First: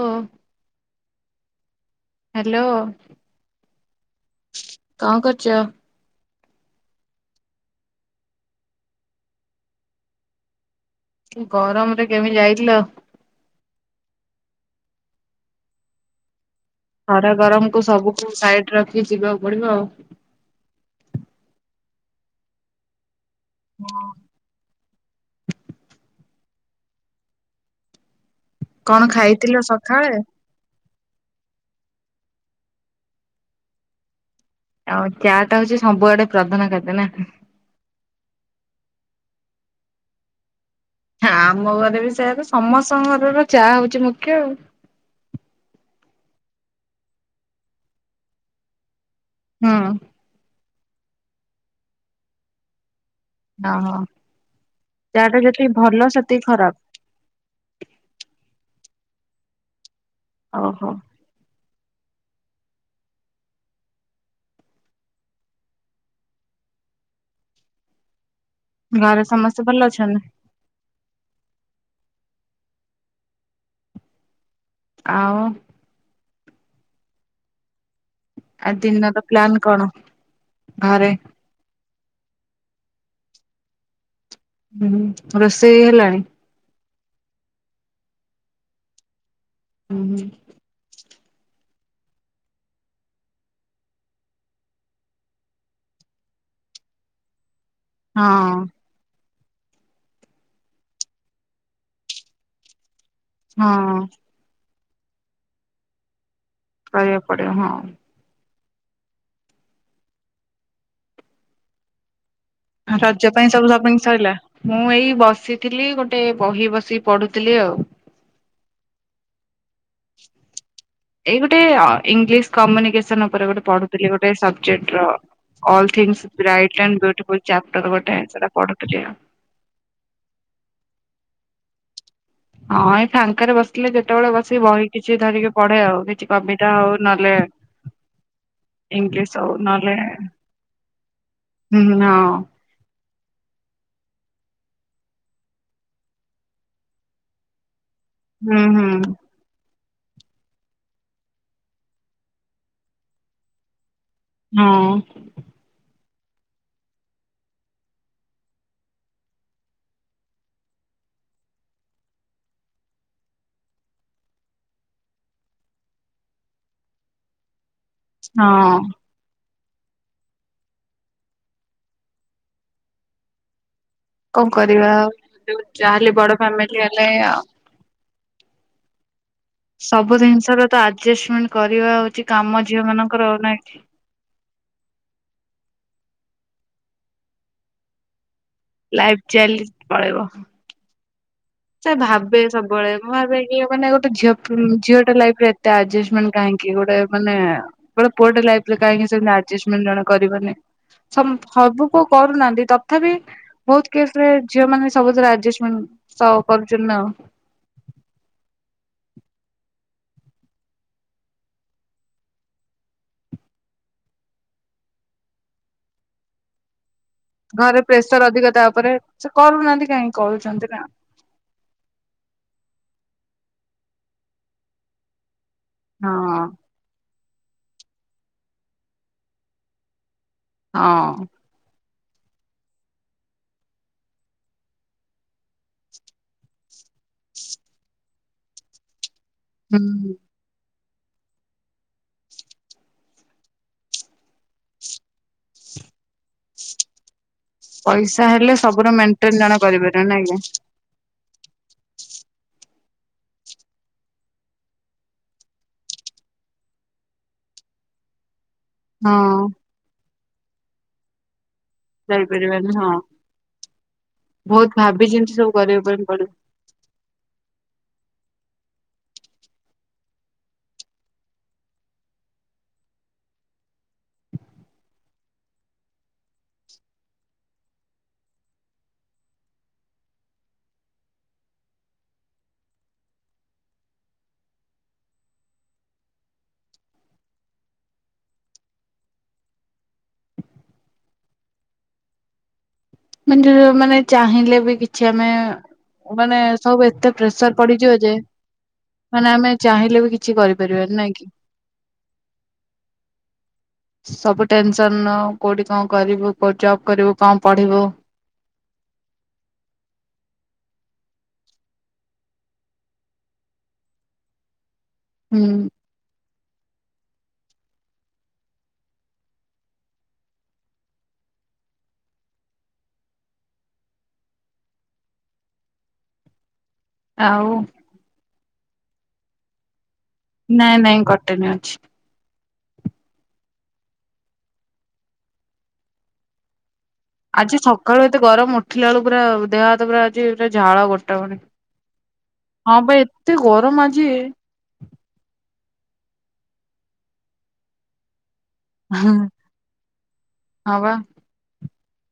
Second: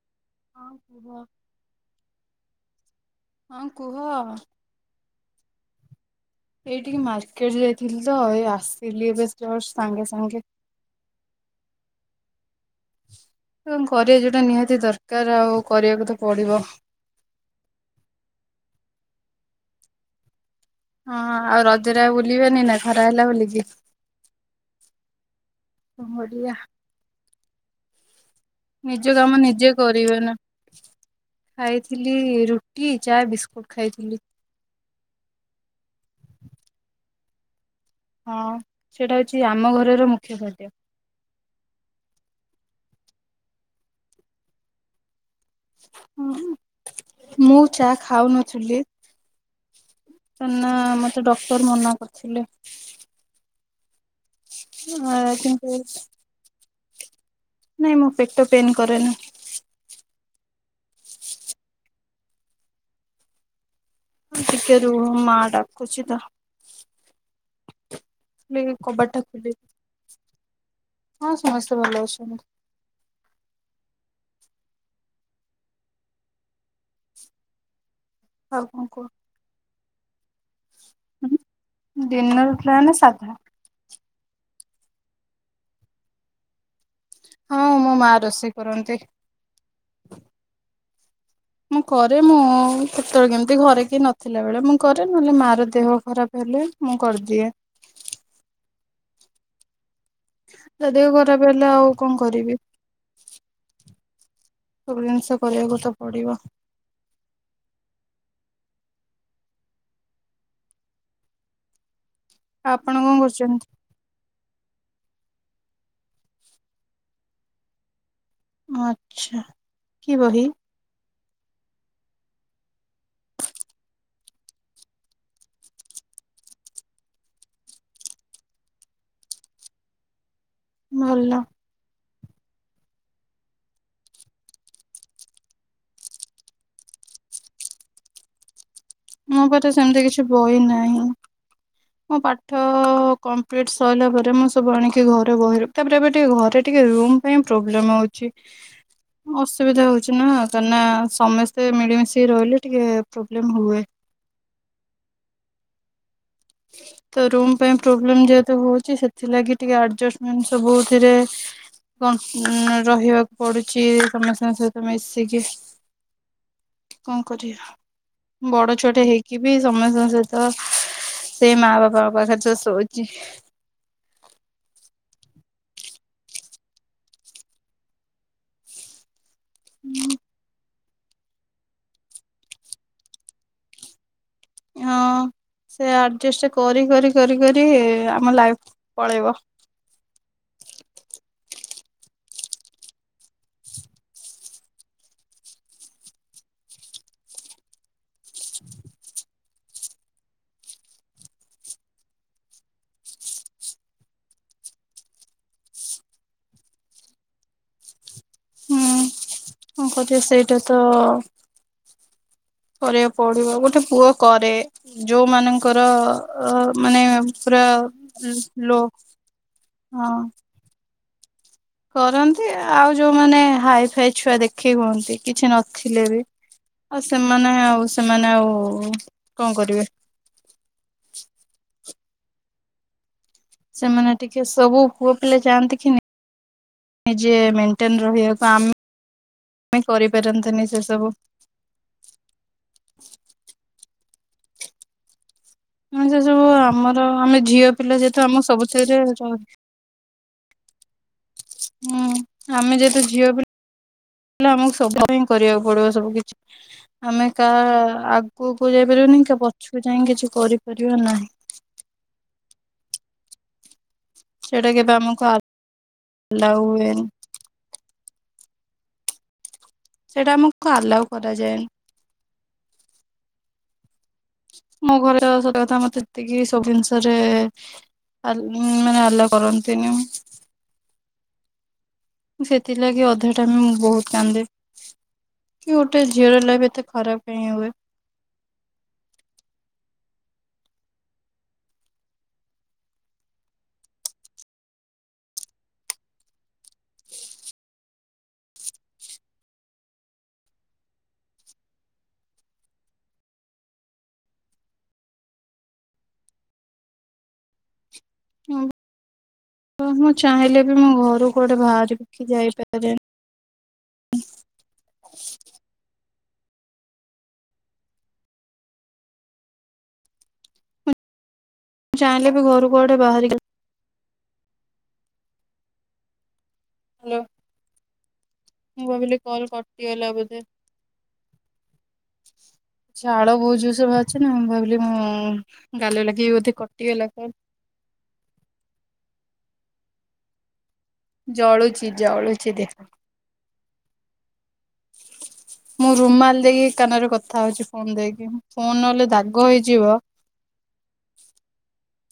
ଓ ହଁ କୁହ ହାଲୋ ହଁ କୁହ କଣ କରୁଚ? ଏଇ ଟିକେ ମାର୍କେଟ ଯାଇଥିଲି ତ ଏଇ ଆସିଲି ଏବେ ଜଷ୍ଟ ସାଙ୍ଗେ ସାଙ୍ଗେ। ଗରମ ରେ କେମିତି ଯାଇ ଥିଲ। କଣ କରିବା ଯଉଁଟା ନିହାତି ଦରକାର, ଆଉ କରିବାକୁ ତ ପଡ଼ିବ। ଖରା ଗରମକୁୁ ସବୁକୁ ସାଇଡ ରଖି ଯିବାକୁ ପଡିବ ଆଉ। ହଁ ଆଉ ରଜରେ ଆଉ ବୁଲିବନି ନା ଖରା ହେଲା ବୋଲିକି? ଓ ହୋ। ୟା। କଣ ନିଜ କାମ ଖାଇଥିଲ ନିଜେ ସକାଳେ? କରିବେ ନା? ଖାଇଥିଲି ରୁଟି ଚା ବିସ୍କୁଟ ଖାଇଥିଲି। ଆଉ ଚା ଟା ହଉଚି ସବୁଆଡେ ପ୍ରଧାନ ଖାଦ୍ୟ ନା? ହଁ ସେଇଟା ହଉଚି ଆମ ଘରର ମୁଖ୍ୟ ଖାଦ୍ୟ। ହଁ ଆମ ଘରେ ବି ସେୟାକୁ ସମସ୍ତଙ୍କ ଘରର ଚାହା ହଉଛି ମୁଖ୍ୟ। ହଁ ମୁଁ ଚାହା ଖାଉନଥିଲି। ହଁ ନା ମତେ ଡକ୍ଟର ମନା କରିଥିଲେ। ଓ ହୋ ଆ, ଚାହା ଟା କିନ୍ତୁ ଯେତିକି ଭଲ ସେତିକି ଖରାପ। ନାଇଁ ମୁଁ ପେଟ ପେନ୍ କରେନି। ଓହୋ। ଟିକେ ରୁହ ମା ଡାକୁଚି ତ। ଖୋଲି କବାଟ ଟା ଘରେ ଖୋଲି ସମସ୍ତେ ଭଲ ଅଛନ୍ତି? ହଁ ସମସ୍ତେ ଭଲ ଅଛନ୍ତି। ଆଉ? ଆଉ ଆ କଣ କୁହ? ଦିନର ପ୍ଲାନ୍ କଣ? ଘରେ? ଡିିନର ପ୍ଲାନ୍ ସାଧା। ହୁଁ ରୋଷେଇ ହେଲାଣି? ହଁ ମୋ ମା ରୋଷେଇ କରନ୍ତି। ହୁଁ ହୁଁ। ମୁଁ କରେ ମୁଁ କେତେବେଳେ କେମିତି ଘରେ କିଏ ନଥିଲା ବେଳେ ମୁଁ କରେ। ନହେଲେ ମା ର ଦେହ ଖରାପ ହେଲେ ମୁଁ କରିଦିଏ। ହଁ। ତା ଦେହ ଖରାପ ହେଲେ ଆଉ କଣ କରିବି? ହଁ। ସବୁ ଜିନିଷ କରିବାକୁ ତ ପଡିବ। କରିବାକୁ ପଡିବ। ହଁ। ଆପଣ କଣ ରଜ ପାଇଁ କରୁଛନ୍ତି? ସବୁ ସପିଂ ସରିଲା? ମୁଁ ଏଇ ବସିଥିଲି ଗୋଟେ ବହି ବସି ପଢୁଥିଲି ଆଉ। ଆଚ୍ଛା। କି ବହି? ଏଇ ଗୋଟେ ଅ ଇଂଲିଶ କମ୍ୟୁନିକେସନ ଉପରେଗୋଟେ ପଢ଼ୁଥିଲି ଗୋଟେ ସବଜେକ୍ଟର all things bright and beautiful chapter ଗୋଟେ ସେଟା ପଢ଼ୁଥିଲି ଆଉ। ଭଲ। ହଁ ଏଇ ଫାଙ୍କାରେ ବସିଲେ ଯେତେବେଳେ ବସିକି ବହି କିଛି ଧରିକି ପଢେ ଆଉ କିଛି କବିତା ହଉ ନହଲେ ମୋ ପାରେ ସେମିତି କିଛି ବହି ନାହିଁ ହୁଁ ହୁଁ ମୋ ହଁ ପାଠ। କମ୍ପ୍ଲିଟ୍ ସରିଲା ପରେ ମୁଁ ସବୁ ଆଣିକି ଘରେ ବହ ର ତାପରେ ଏବେ ଟିକେ ଘରେ ଟିକେ ରୁମ୍ ପାଇଁ ପ୍ରୋବ୍ଲେମ୍ ହଉଛି। ହୁଁ ହୁଁ [unintelligible] ଅସୁବିଧା ହଉଛି ନା କାହିଁକିନା ସମସ୍ତେ ମିଳିମିଶିକି ରହିଲେ ଟିକେ ପ୍ରୋବ୍ଲେମ୍ ହୁଏ। ହଁ। ତ ରୁମ୍ ପାଇଁ ପ୍ରୋବ୍ଲେମ ଯେହେତୁ ହଉଛି। ସେଥିଲାଗି ଟିକେ ଆଡଜଷ୍ଟମେଣ୍ଟ ସବୁଥିରେ ରହିବାକୁ ପଡୁଛି ସମସ୍ତଙ୍କ ସହିତ ମିଶିକି, କଣ କରିବା। ବଡ ହଁ ଛୁଆଟେ ହେଇକି ବି ସମସ୍ତଙ୍କ ସହିତ ସେଇ ମା ବାପା ପାଖରେ ତ ଶୋଉଛି। କଣ କରିବା ଯୋଉ ଚାହାଲେ ବଡ ଫ୍ୟାମିଲି ହେଲେ ଆଉ ସବୁ ଜିନିଷର ଆଡଜଷ୍ଟମେଣ୍ଟ କରିବା ହଉଛି କାମ ଝିଅ ମାନଙ୍କର ଆଉନାହିଁକି। ହଁ ସେ ଆଡଜଷ୍ଟ କରି କରି କରି କରି ଆମ ଲାଇ ଲାଇଫ ଚାଲି ପଳେଇବ। ସେ ଭାବେ ସବୁବେଳେ ମୁଁ ଭାବେ କି ମାନେ ଗୋଟେ ଝିଅଟେ ଲାଇଫରେ ଏତେ ଆଡ଼ଜଷ୍ଟ ମେଣ୍ଟ କାହିଁକି? ଗୋଟେ ମାନେ ଗୋଟେ ପୁଅଟେ ଲାଇଫରେ କାହିଁକି ସେମିତି ଆଡ଼ଜଷ୍ଟମେଣ୍ଟ ଜଣେ କରିବନି ସବୁ ପୁଅ କରୁନାହାନ୍ତି ତଥାପି ବହୁତ କେସରେ ଝିଅମାନେ ସବୁଥର ଆଡ଼ଜଷ୍ଟମେଣ୍ଟ ସଉ କରୁଛନ୍ତି ନା ହୁଁ କଣ କି ସେଇଟା ତ କରିବାକୁ ପଡିବ ଗୋଟେ ପୁଅ କରେ ଯୋଉ ମାନଙ୍କର ଅ ମାନେ ପୁରା ଘରେ ପ୍ରେସର ଅଧିକ ତା ଲୋ ଉପରେ ସେ କରୁନାହାନ୍ତି ହଁ କାହିଁକି କରୁଛନ୍ତି ନା କରନ୍ତି ଆଉ ଯୋଉମାନେ ହାଇଫାଇ ଛୁଆ ଦେଖେଇ ହୁଅନ୍ତି କିଛି ନ ଥିଲେ ବି। ହଁ ସେମାନେ ଆଉ ସେମାନେ ଆଉ କଣ କରିବେ। ହଁ। ସେମାନେ ଟିକେ ସବୁ ପୁଅପିଲା ଯାଆନ୍ତି କିି ନିଜେ ମେଟେନ ରହିବାକୁ ଆମେ ଆମେ ହୁଁ କରିପାରନ୍ତ ନି ତବୁ କଣ ସେ ସବୁ ଆମର ଆମେ ଝିଅ ପିଲା ଯେହେତୁ ପଇସା ଆମ ହେଲେ ସବୁୁର ସବୁଥିରେ ମେଣ୍ଟେନ ଜଣେ କରିପାରିବ ଆଜ୍ଞା ହୁଁ ଆମେ ଯେହେତୁ ଝିଅ ପିଲ [unintelligible] ଆମକୁ ସଭା ହିଁ କରିବାକୁ ପଡିବ। ସବୁ କିଛି ଆମେ କା କୁକୁ ଯାଇପାରିବନି କି ହଁ ପଛକୁ ଯାଇ କିଛି କରିିବ କରିିବ ନାହିଁ। ଯାଇପାରିବାନି ହଁ। ସେଇଟା ବହୁତ କେବେ ଭାବି ଆମକୁ ଚିନ୍ତି ସବୁ କରିବା ପାଇଁ ପଡିବ। ଆଲାଉ ହୁଏନି ସେଇଟା ଆମକୁ ଆଲାଉ କରାଯାଏନି ମୋ ଘରେ ସ କଥା ମତେ ଏତିକି ସବୁ ଜିନିଷରେ ମାନେ ଆଲା କରନ୍ତିନି। ସେଥିଲାଗି ଅଧା ଟାମ ମୁଁ ବହୁତ କାନ୍ଦେ, କି ଗୋଟେ ଝିଅର ଲାଇ ଏତେ ଖରାପ ହଁ ହୁଏ। ମ ମାନେ ଚାହିଁଲେ ବି କିଛି ଆମେ ମାନେ ସବୁ ଏତେ ପ୍ରେସର ପଡିଯିବ, ଯେ ମାନେ ଆମେ ଚାହିଁଲେ ବି କିଛି କରିପାରିବାନି ନାଇଁ କି, ସବୁ ଟେନସନ କୋଉଠି କଣ କରିବୁ କୋଉଠି ଜବ କରିବୁ କଣ ପଢିବୁ ମୁଁ ଚାହିଁଲେ ବି ମୁଁ ଘରକୁ ଗୋଟେ ବାହାରିିକି ଯାଇପାରେ ହୁଁ। ଚଁଲେ ବି ଘରୁ ଘୋଡ଼େ ବାହାର ଗ ହ୍ୟାଲୋ ଆଉ ମୁଁ ଭାବିଲି କଲ୍ କରି ନାଇଁ ନାଇଁ କଟନ ଅଛି। ାଳ ବୋହୁ ଯୋଉ ସବୁ ଅଛି ନା ମୁଁ ଭାବିଲି ମୁଁ ଗାଲି ଲାଗି ବୋଧେ କ ଆଜି ସକାଳୁ ଏତେ ଗରମ ଉଠିଲା ବେଳୁ ପୁରା ଦେହରେ ଆଜି ଝାଳ ଗଟ ଟ ଜଳୁଛି ଜଳୁଛି ଦେହ। ହଁ ଭ ଏତେ ଗରମ ଅଛି କି ମୁଁ ରୁମ୍ ମାଲ ଦେଇକି କାନରେ କଥା ହଉଛି ଫୋନ ଦେଇକି ଫୋନ ନଲେ ଦାଗ ହେଇଯିବ। ହଁ ବା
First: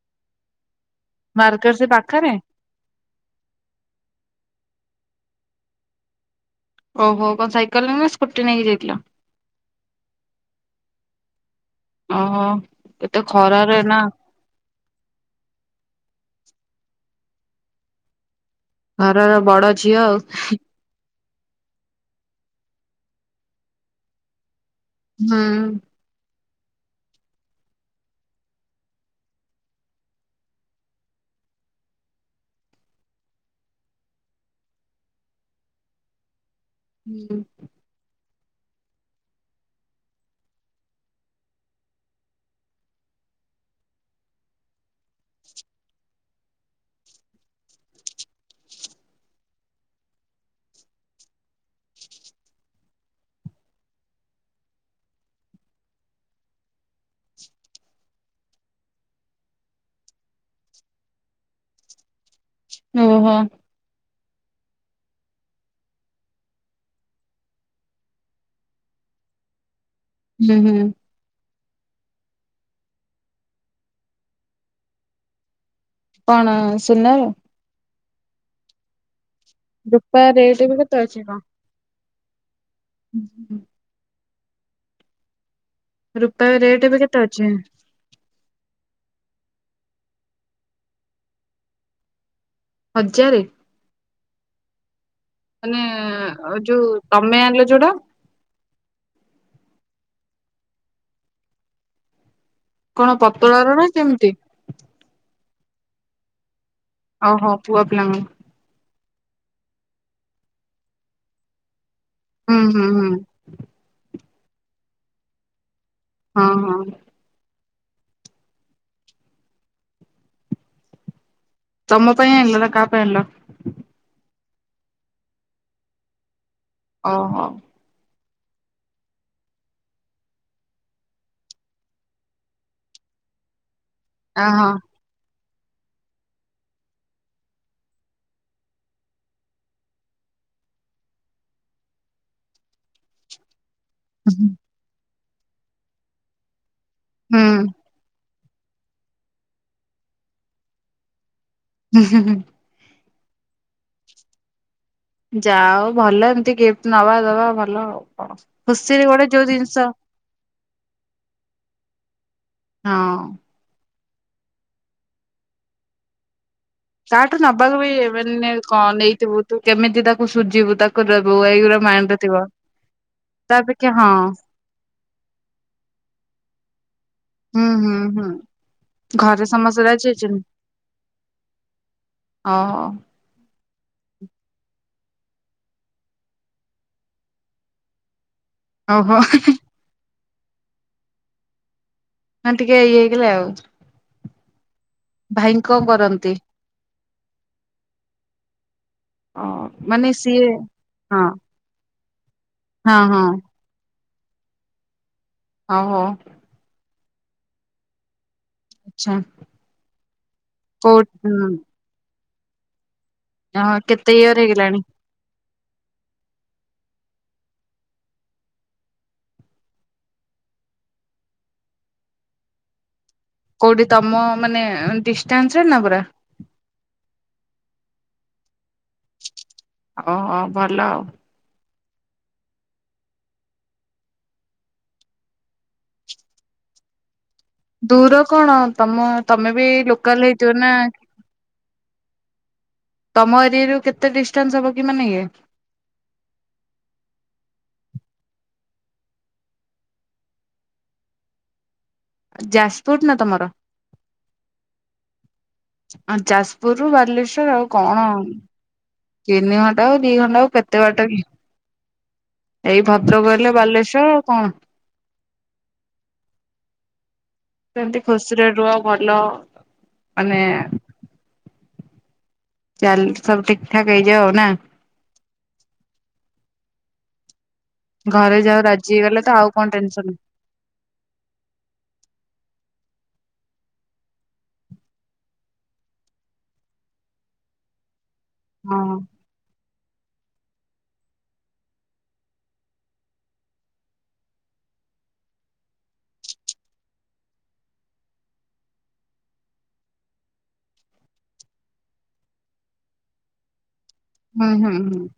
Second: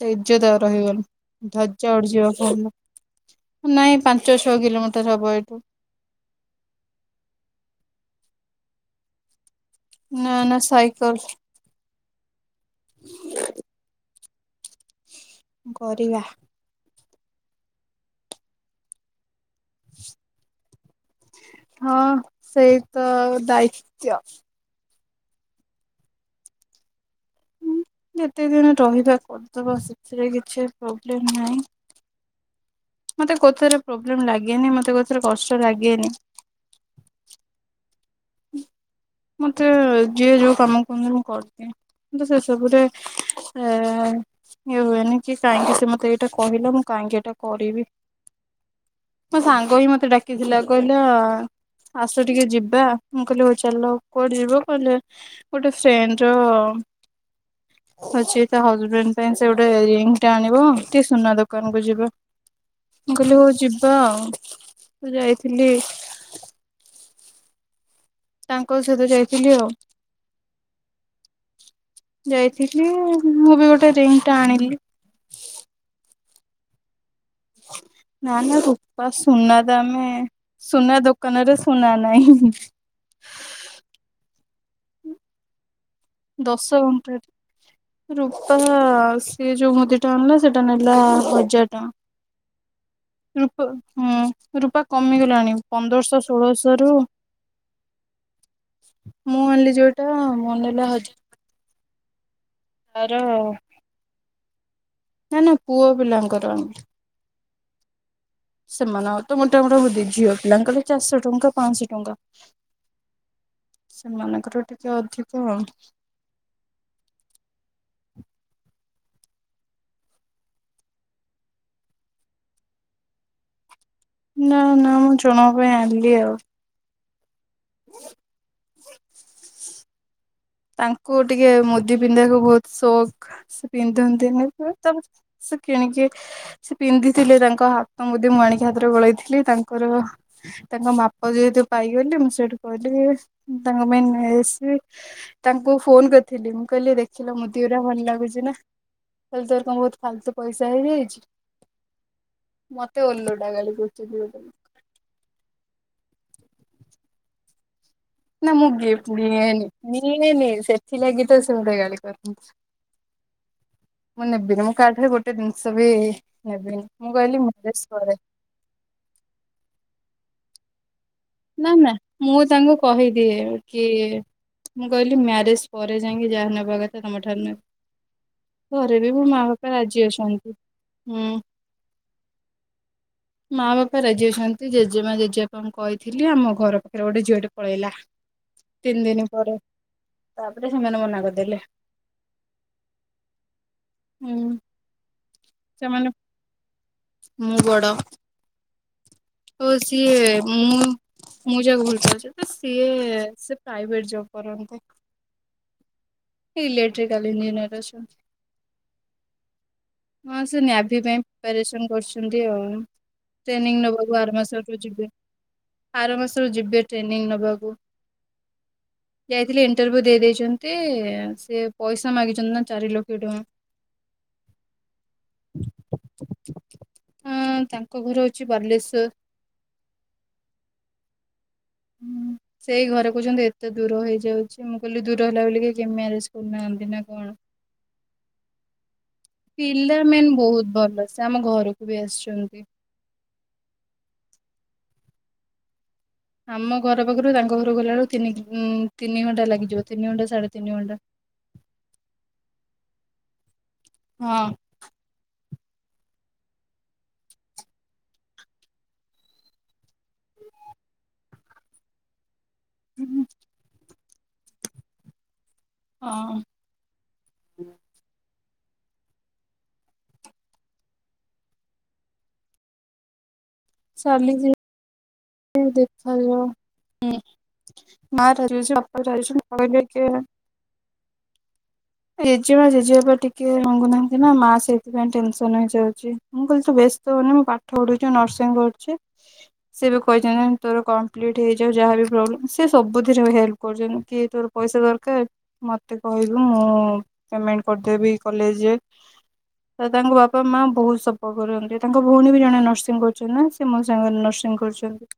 ସେଇ ଯେ ତ ରହିଗନ ମାର୍କେଟ ସେ ଧଜା ଆଡଯିବ ପାଖରେ ଫ ନାଇଁ ପାଞ୍ଚ ଛଅ କିଲୋମିଟର ହବ ଏଇଠୁ ଓହୋ କଣ ସାଇକେଲ ନେଇ ନା ସ୍କୁଟି ନେଇକି ଯାଇଥିଲା। ନା ନା ସାଇକଲ ଓହୋ ଏତେ ଖରାରେ ନା। କରିବା। ଆରାମ ବଡ ଝିଅ ଆଉ। ହଁ ସେଇ ତ ଦାୟିତ୍୍ୱ ହଁ। ଁ ଯେତେ ଦିନ ରହିବା କରିଦବା ସେଥିରେ କିଛି ପ୍ରୋବ୍ଲେମ ନାହିଁ। ମତେ କଥରେ ପ୍ରୋବ୍ଲେମ ଲାଗେନି ମତେ କଥରେ କଷ୍ଟ ଲାଗେନି ହୁଁ। ମତେ ଯିଏ ଯୋଉ କାମ କରହନ୍ତି ମୁଁ କରିଦିଏ ତ ସେସବୁରେ ଏ ଇଏ ହୁଏନି କି କାହିଁକି ସେ ମତେ ଏଇଟା କହିଲା ମୁଁ କାହିଁକି ଏଇଟା କରିବି ମୋ ସାଙ୍ଗ ହିଁ ମତେ ଡାକିଥିଲା କହିଲା ଆସ ଟିକେ ଯିବା। ମୁଁ କହିଲି ହଉ ଚାଲ କୋଠ ଯିବ କହିଲେ ଗୋଟେ ଫ୍ରେଣ୍ଡ ର ଅଛି ତା ହଜବେଣ୍ଡ ପାଇଁ ସେ ଗୋଟେ ଙ୍ଗ ଟା ଆଣିବ ଟିକେ ସୁନା ଦୋକାନ କୁ ଯିବ। ହୁଁ ଓହୋ। ଗଲ ହଉ ଯିବା। ମୁଁ ଯାଇଥିଲି। ତାଙ୍କ ସହିତ ଯାଇଥିଲି ଆଉ। ହୁଁ ହୁଁ। ଯାଇଥିଲି ମୁଁ ବି ଗୋଟେ ରେଜ ଟା ଆଣିଲି କଣ ସୁନାରୁ ନାନେ ର ସୁନା ତ ଆମେ ରୂପା ରେଟ୍ ଏବେ ସୁନା ଦୋକାନରେ ସୁନାାନ ନାଇଁ ହଁ ରୂପା ଦଶ ରେଟ୍ ଏବେ କେତେ ଅଛି ଘଣ୍ଟ ରୂପା ଆଉ ସେି ଯୋଉ ମୁଦି ଟା ଆଣିଲା ସେଟା ନେଲା ହଜାର ହଜାରେ? ଟଙ୍କା ରୂପ ହଁ ରୂପକ କମିଗଲାଣି ମାନେ ପନ୍ଦରଶହ ଷୋଳଶହ ଯୋଉ ରୁ ତମେ ଆଣିଲ ଯୋଉଟା ମୁଁ ଆଣିଲି ଯୋଉ ତ ମନେଲା ହଜ କଣ ପତଳା ର ନା କେମିତି ନା ନା ପୁଅ ପିଲାଙ୍କର ଆମ ଓହୋ ପୁଅ ପିଲାଙ୍କ ସେମାନେ ଆଉ ତ ମୋଟାମୋଟ ହଉି ଝିଅ ପିଲାଙ୍କୁ କହଲେ ଚାରିଶହ ଟଙ୍କା ପାଞ୍ଚଶହ ଟଙ୍କା ହୁଁ ହୁଁ ହୁଁ କର ଟିକେ ଅଧିକ ହଁ ହଁ ତମ ପାଇଁ ଆଣିଲ ନା କାହା ପାଇଁ ଆଣିଲ ନା ନା ମୁଁ ଜଣଙ୍କ ପାଇଁ ଆଣିଲି ଆଉ ଓ ହୋ ତାଙ୍କୁ ଟିକେ ମୁଦି ପିନ୍ଧିବାକୁ ବହୁତ ସୌକ ପିନ୍ଧନ୍ତି ଆ ହଁ। ନା ସେ କିଣିଚି ସେ ପିନ୍ଧିଥିଲେ ତାଙ୍କ ହାତ ମୁଦି ମୁଁ ଆଣିକି ହାତରେ ଗୋଳେଇଥିଲି ତାଙ୍କର ତାଙ୍କ ମାପ ଯେହେତୁ ପାଇଗଲି ମୁଁ ସେଇଠୁ କହିଲି ତାଙ୍କ ପାଇଁ ନେଇଆସିଲି ତାଙ୍କୁ ଫୋନ କରିଥିଲି ମୁଁ କହିଲେ ଦେଖିଲ ହୁଁ ମୁଦି ଗୁଡ଼ା ଭଲ ଲାଗୁଛିି ନା ହେଲେ ତୋର କଣ ବହୁତ ଫାଲତୁ ପଇସା ହେଇଯାଇଛି ହୁଁ ହୁଁ ହୁଁ ମତେ ଓଲୋଟା ଗାଳି ଦେଉଛି ଯା ଆଉ ଭଲ ଏମିତି ଗିଫ୍ଟ ନବା ଦବା ଭଲ ଆଉ କଣ। ନା ମୁଁ ଖୁସିରେ ଗିଫ୍ଟ ଗୋଟେ ଯୋଉ ନିଏନି ଜିନିଷ ନିଏନି ସେ ସେଥିଲା ଗୀ ତ ସେତେ ଗାଳି କର ହଁ ମୁଁନେବିିନି ମୁଁ କା ଆଘରେ ଗୋଟେ ଜିନିସ ବି ନେବିନି ମୁଁ ତାଠୁ କହିଲି ନବାକୁ ମ୍ୟାରେଜ ଭ ପରେ ଏବେ କଣ ନେଇଥିବୁ ତୁ କେମିତି ତାଖ ସୁଝିବୁ ତା ତାକୁ ସବୁ ନା ଏଇଗୁଡ଼ା ନା ମାଇଣ୍ଡ ମୁଁ ଥିବ ତାଙ୍କୁ କହିଦିଏ କି ତାଅପେକ୍ଷା ହଁ ମୁଁ କହିଲି ମ୍ୟାରେଜ ପରେ ଯାଇକି ଯାହା ନେବା କଥା ତମ ଠାରୁ ନେବି ହୁଁ ହୁଁ ହୁଁ ବି ମୋ ମା ଘରେ ବାପା ସମସ୍ତେ ରାଜି ଅଛନ୍ତି ହୁଁ ଓହୋ ମା ବାପା ରାଜି ଅଛନ୍ତି ଜେଜେମା ଜେଜେବାପାଙ୍କୁ କହି ଥିଲି ଆମ ଘର ପାଖରେ ଗୋଟେ ଝିଅଟେ ପଳେଇଲା। ତିନ ଓହୋ ଦିନ ପରେ ତାପରେ ସେମାନେ ମନା କରିଦେଲେ ହଁ ଟିକେ ଇଏ ହେଇଗଲେ ଆଉ। ହୁଁ। ଭାଇ କଣ ସେମାନେ କରନ୍ତି? ମୁଁ ବଡ଼ ଓ ତ ମାନେ ସିଏ ମୁଁ ହଁ ମୁଁ ଯାହାକୁ ଭଲପାଉଛି ସିଏ ହଁ ହଁ ସେ ପ୍ରାଇଭେଟ ଜବ୍ କରନ୍ତେ ଓହୋ। ଇଲେକ୍ଟ୍ରିକାଲ ଇଞଜିନିୟର ଅଛନ୍ତି। ଆଚ୍ଛା। ହଁ ସେ ନ୍ୟାଭି କୋଉ ପାଇଁ ହୁଁ ପିପାରେସନ କରୁଛି। ସେମିତି ଆଉ ଟ୍ରେନିଂ ହଁ କେତେ ନବାକୁ ଆର ଇୟର ମାସରୁ ହେଇଗଲାଣି? ଯିବେ ଆର ମାସରୁ ଯିବେ ଟ୍ରେନିଂ ନବାକୁ ଯାଇଥିଲେି ଇଣ୍ଟରଭିୁ ଦେଇ ଦେଇେଇଛନ୍ତି ସେ ପଇସା ମାଗିଛନ୍ତି ନା ଚାରି ଲୋକ କୋଉଠି ତମ ମାନେ ଡିଷ୍ଟାନ୍ସରେ ନା ପୁରା ହୁଁ ତାଙ୍କ ଘର ହଉଛି ବାଲେଶ୍ଵର। ଓ ଭଲ ଆଉ। ହଁ ସେଇ ଘରେ କହୁଛନ୍ତି ଏତେ ଦୂର ହେଇଯାଉଛି ମୁଁ କହିଲି ଦୂର ହେଲା ବୋଲି କେମି ଆରେ କରୁନାହାନ୍ତି ନା କଣ? ଦୂର କଣ ତମ ତମେ ବି ପିଲା ଲୋକାଲ ମେନ୍ ହେଇଥିବ ବହୁତ ନା? ଭଲ ସେ ଆମ ଘରକୁ ବି ଆସିଛନ୍ତି। ତମ ଏରିଆରୁ କେତେ ଡିଷ୍ଟାନ୍ସ ହବ କି ମାନେ ଇଏ? ଆମ ଘର ପାଖରୁ ତାଙ୍କ ଘର ଗଲା ବେଳୁ ତିନି ତିନି ଘଣ୍ଟା ଲାଗିଯିବ ତିନି ଘଣ୍ଟା ସାଢେ ତିନି ଘଣ୍ଟା। ଯାଜପୁରୁର ନା ତମର? ହଁ। ଯାଜପୁରରୁୁ ବାଲେଶ୍ଵର ଆଉ କଣ ତିନି ଘଣ୍ଟା ଆଉ ଦି ଘଣ୍ଟା ଆଉ କେତେ ବାଟକି? ଏଇ ଭଦ୍ରକ ହେଲେ ବାଲେଶ୍ଵର କଣ। ହଁ। ସେମତି ଖସ ସାନ୍ତି ରେ ରୁହ ଭଲ ମାନେ ଚାଲ ସବୁ ଠିକ ଠାକ ହେଇଯାଉ ଆଉ ଶଲି ନା ଦେଖାଯାଉ ହୁଁ। ଘରେ ମାଁ ଯାଉ ରାଜୁଛି ରାଜି ଆପଣ ହେଇଗଲେ ତ ରାଜୁଛ ଆଉ କଣ ଟେନସନ । ଜେଜେମା ଜେଜେବାପା ପାଇଁ ଟିକେ ମାଗୁନାହାନ୍ତି ନା ମା ସେଇଥିପାଇଁ ଟେନସନ ହେଇଯାଉଛି ମୁଁ କହିଲି ତୁ ବ୍ୟସ୍ତ ହଉନି ମୁଁ ପାଠ ପଢୁଛି। ନର୍ସିଂ ହଁ କରୁଛି ସେ କହିଛନ୍ତି ତୋର କମ୍ପ୍ଲିଟ୍ ହେଇଯାଉ ଯାହାବି ପ୍ରୋବ୍ଲେମ ସ ସବୁଥିରେ ହେଲ୍ପ କରୁଛନ୍ତି କି ତୋର ପଇସା ଦରକାର ମତେ କହିବୁ ମୁଁ ମୁଁ ପେମେଣ୍ଟ କରିଦେବି କଲେଜ ରେ ତାଙ୍କ ବାପା ମା ବହୁତ ସପୋର୍ଟ କରୁନ୍ତି ତାଙ୍କ ଭଉଣୀ ବି ଜଣେ ନର୍ସିଂ କରୁଛନ୍ତି ସେ ମୋ ସା ହୁଁ ନର୍ସିଂ ହୁଁ ହୁଁ କରୁଛନ୍ତି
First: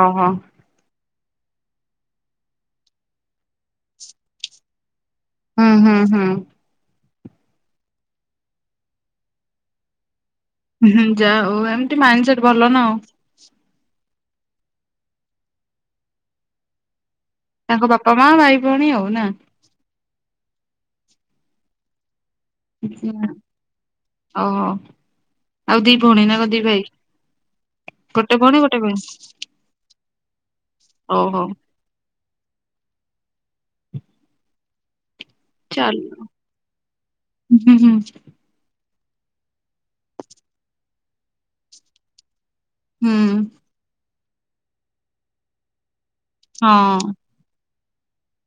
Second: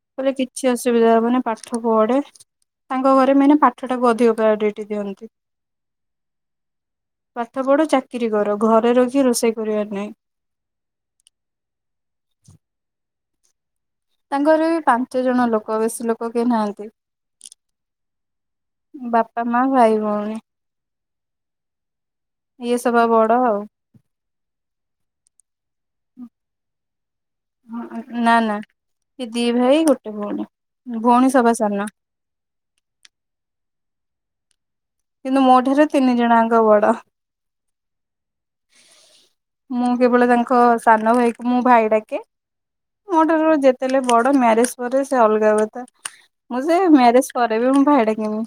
ଓହୋ କିଛି ଅସୁବିଧା ମାନେ ପାଠ ପଢେ ତାଙ୍କ ଘରେ ମାନେ ପାଠ ଟାକୁ ଅଧିକ ପ୍ରାଓରିଟି ଦିଅନ୍ତି। ହୁଁ ହୁଁ ହୁଁ। ପାଠ ପଢୁ ଚାକିରି କର ଘରେ ରଖି ରୋଷେଇ କରିବାର ନାହିଁ। ହୁଁ ହୁଁ ଯାହା ହଉ ଏମତି ମାଇଣ୍ଡ ସେଟ ଭଲ ନା ଆଉ। ତାଙ୍କର ବି ପାଞ୍ଚ ଜଣ ଲୋକ ବେଶୀ ଲୋକ କେହି ନାହାନ୍ତି। ତାଙ୍କ ବାପା ମା ଭାଇ ଭଉଣୀ ଆଉ ନା। ବାପା ମା ଭାଇ ଭଉଣୀ ଇଏ ସଭା ବଡ ଆଉ। ଓହୋ ଆଉ ଦି ଭଉଣୀ ନା କ ଦି ଭାଇ। ନା ଗୋଟେ ନା ଭଉଣୀ ଗୋଟେ ଭାଇ ସେ ଦି ଭାଇ ଗୋଟେ ଭଉଣୀ ହଉ ଭଉଣୀ ହଉ ସବା ସାନ। କିନ୍ତୁ ମୋ ଠୁ ସେ ଚାଲ ତିନି ଜଣଙ୍କ ବଡ। ହୁଁ ହୁଁ ମୁଁ କେବଳ ତାଙ୍କ ସାନ ଭାଇକୁ ମୁଁ ଭାଇ ଡାକେ । ହୁଁ ମୋଟ ଯେତେଲେ ବଡ। ମ୍ୟାରେଜ ପରେ ସେ ଅଲଗା କଥା। ମୁଁ ସେ ହଁ ମ୍ୟାରେଜ କରେବି ମୁ। ଡ଼ଙ୍ଗନ।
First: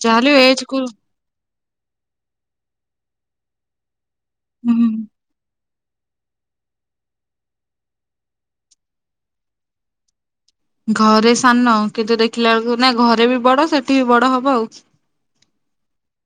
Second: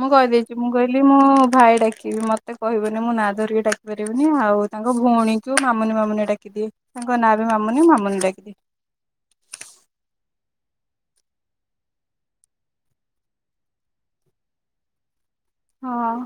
ମୁଁ ଯାହାହେଲେ କହିଦେଇଛି ଏଜ ମୁଁ କୁ କହିଲି ମୁଁ। ଭାଇ ଡାକିବି ମତେ କହିବନି ମୁଁ ନାଁ ଧରିକିଡାକିପାରିବି। ଆଉ ହୁଁ ତାଙ୍କ ଭଉଣୀ। ମାମୁନି ମାମୁନି ଡାକିଦିଏ ତାଙ୍କ ନାଁ ବି ମାମୁନି ମାମୁନି ଡାକିଦିଏ। ଘରେ ସାନ କିନ୍ତୁ ଦେଖିଲା ବେଳକୁ ନା ଘରେ ବି ବଡ ସେଠି ବି ବଡ ହବ ଆଉ। ହଁ।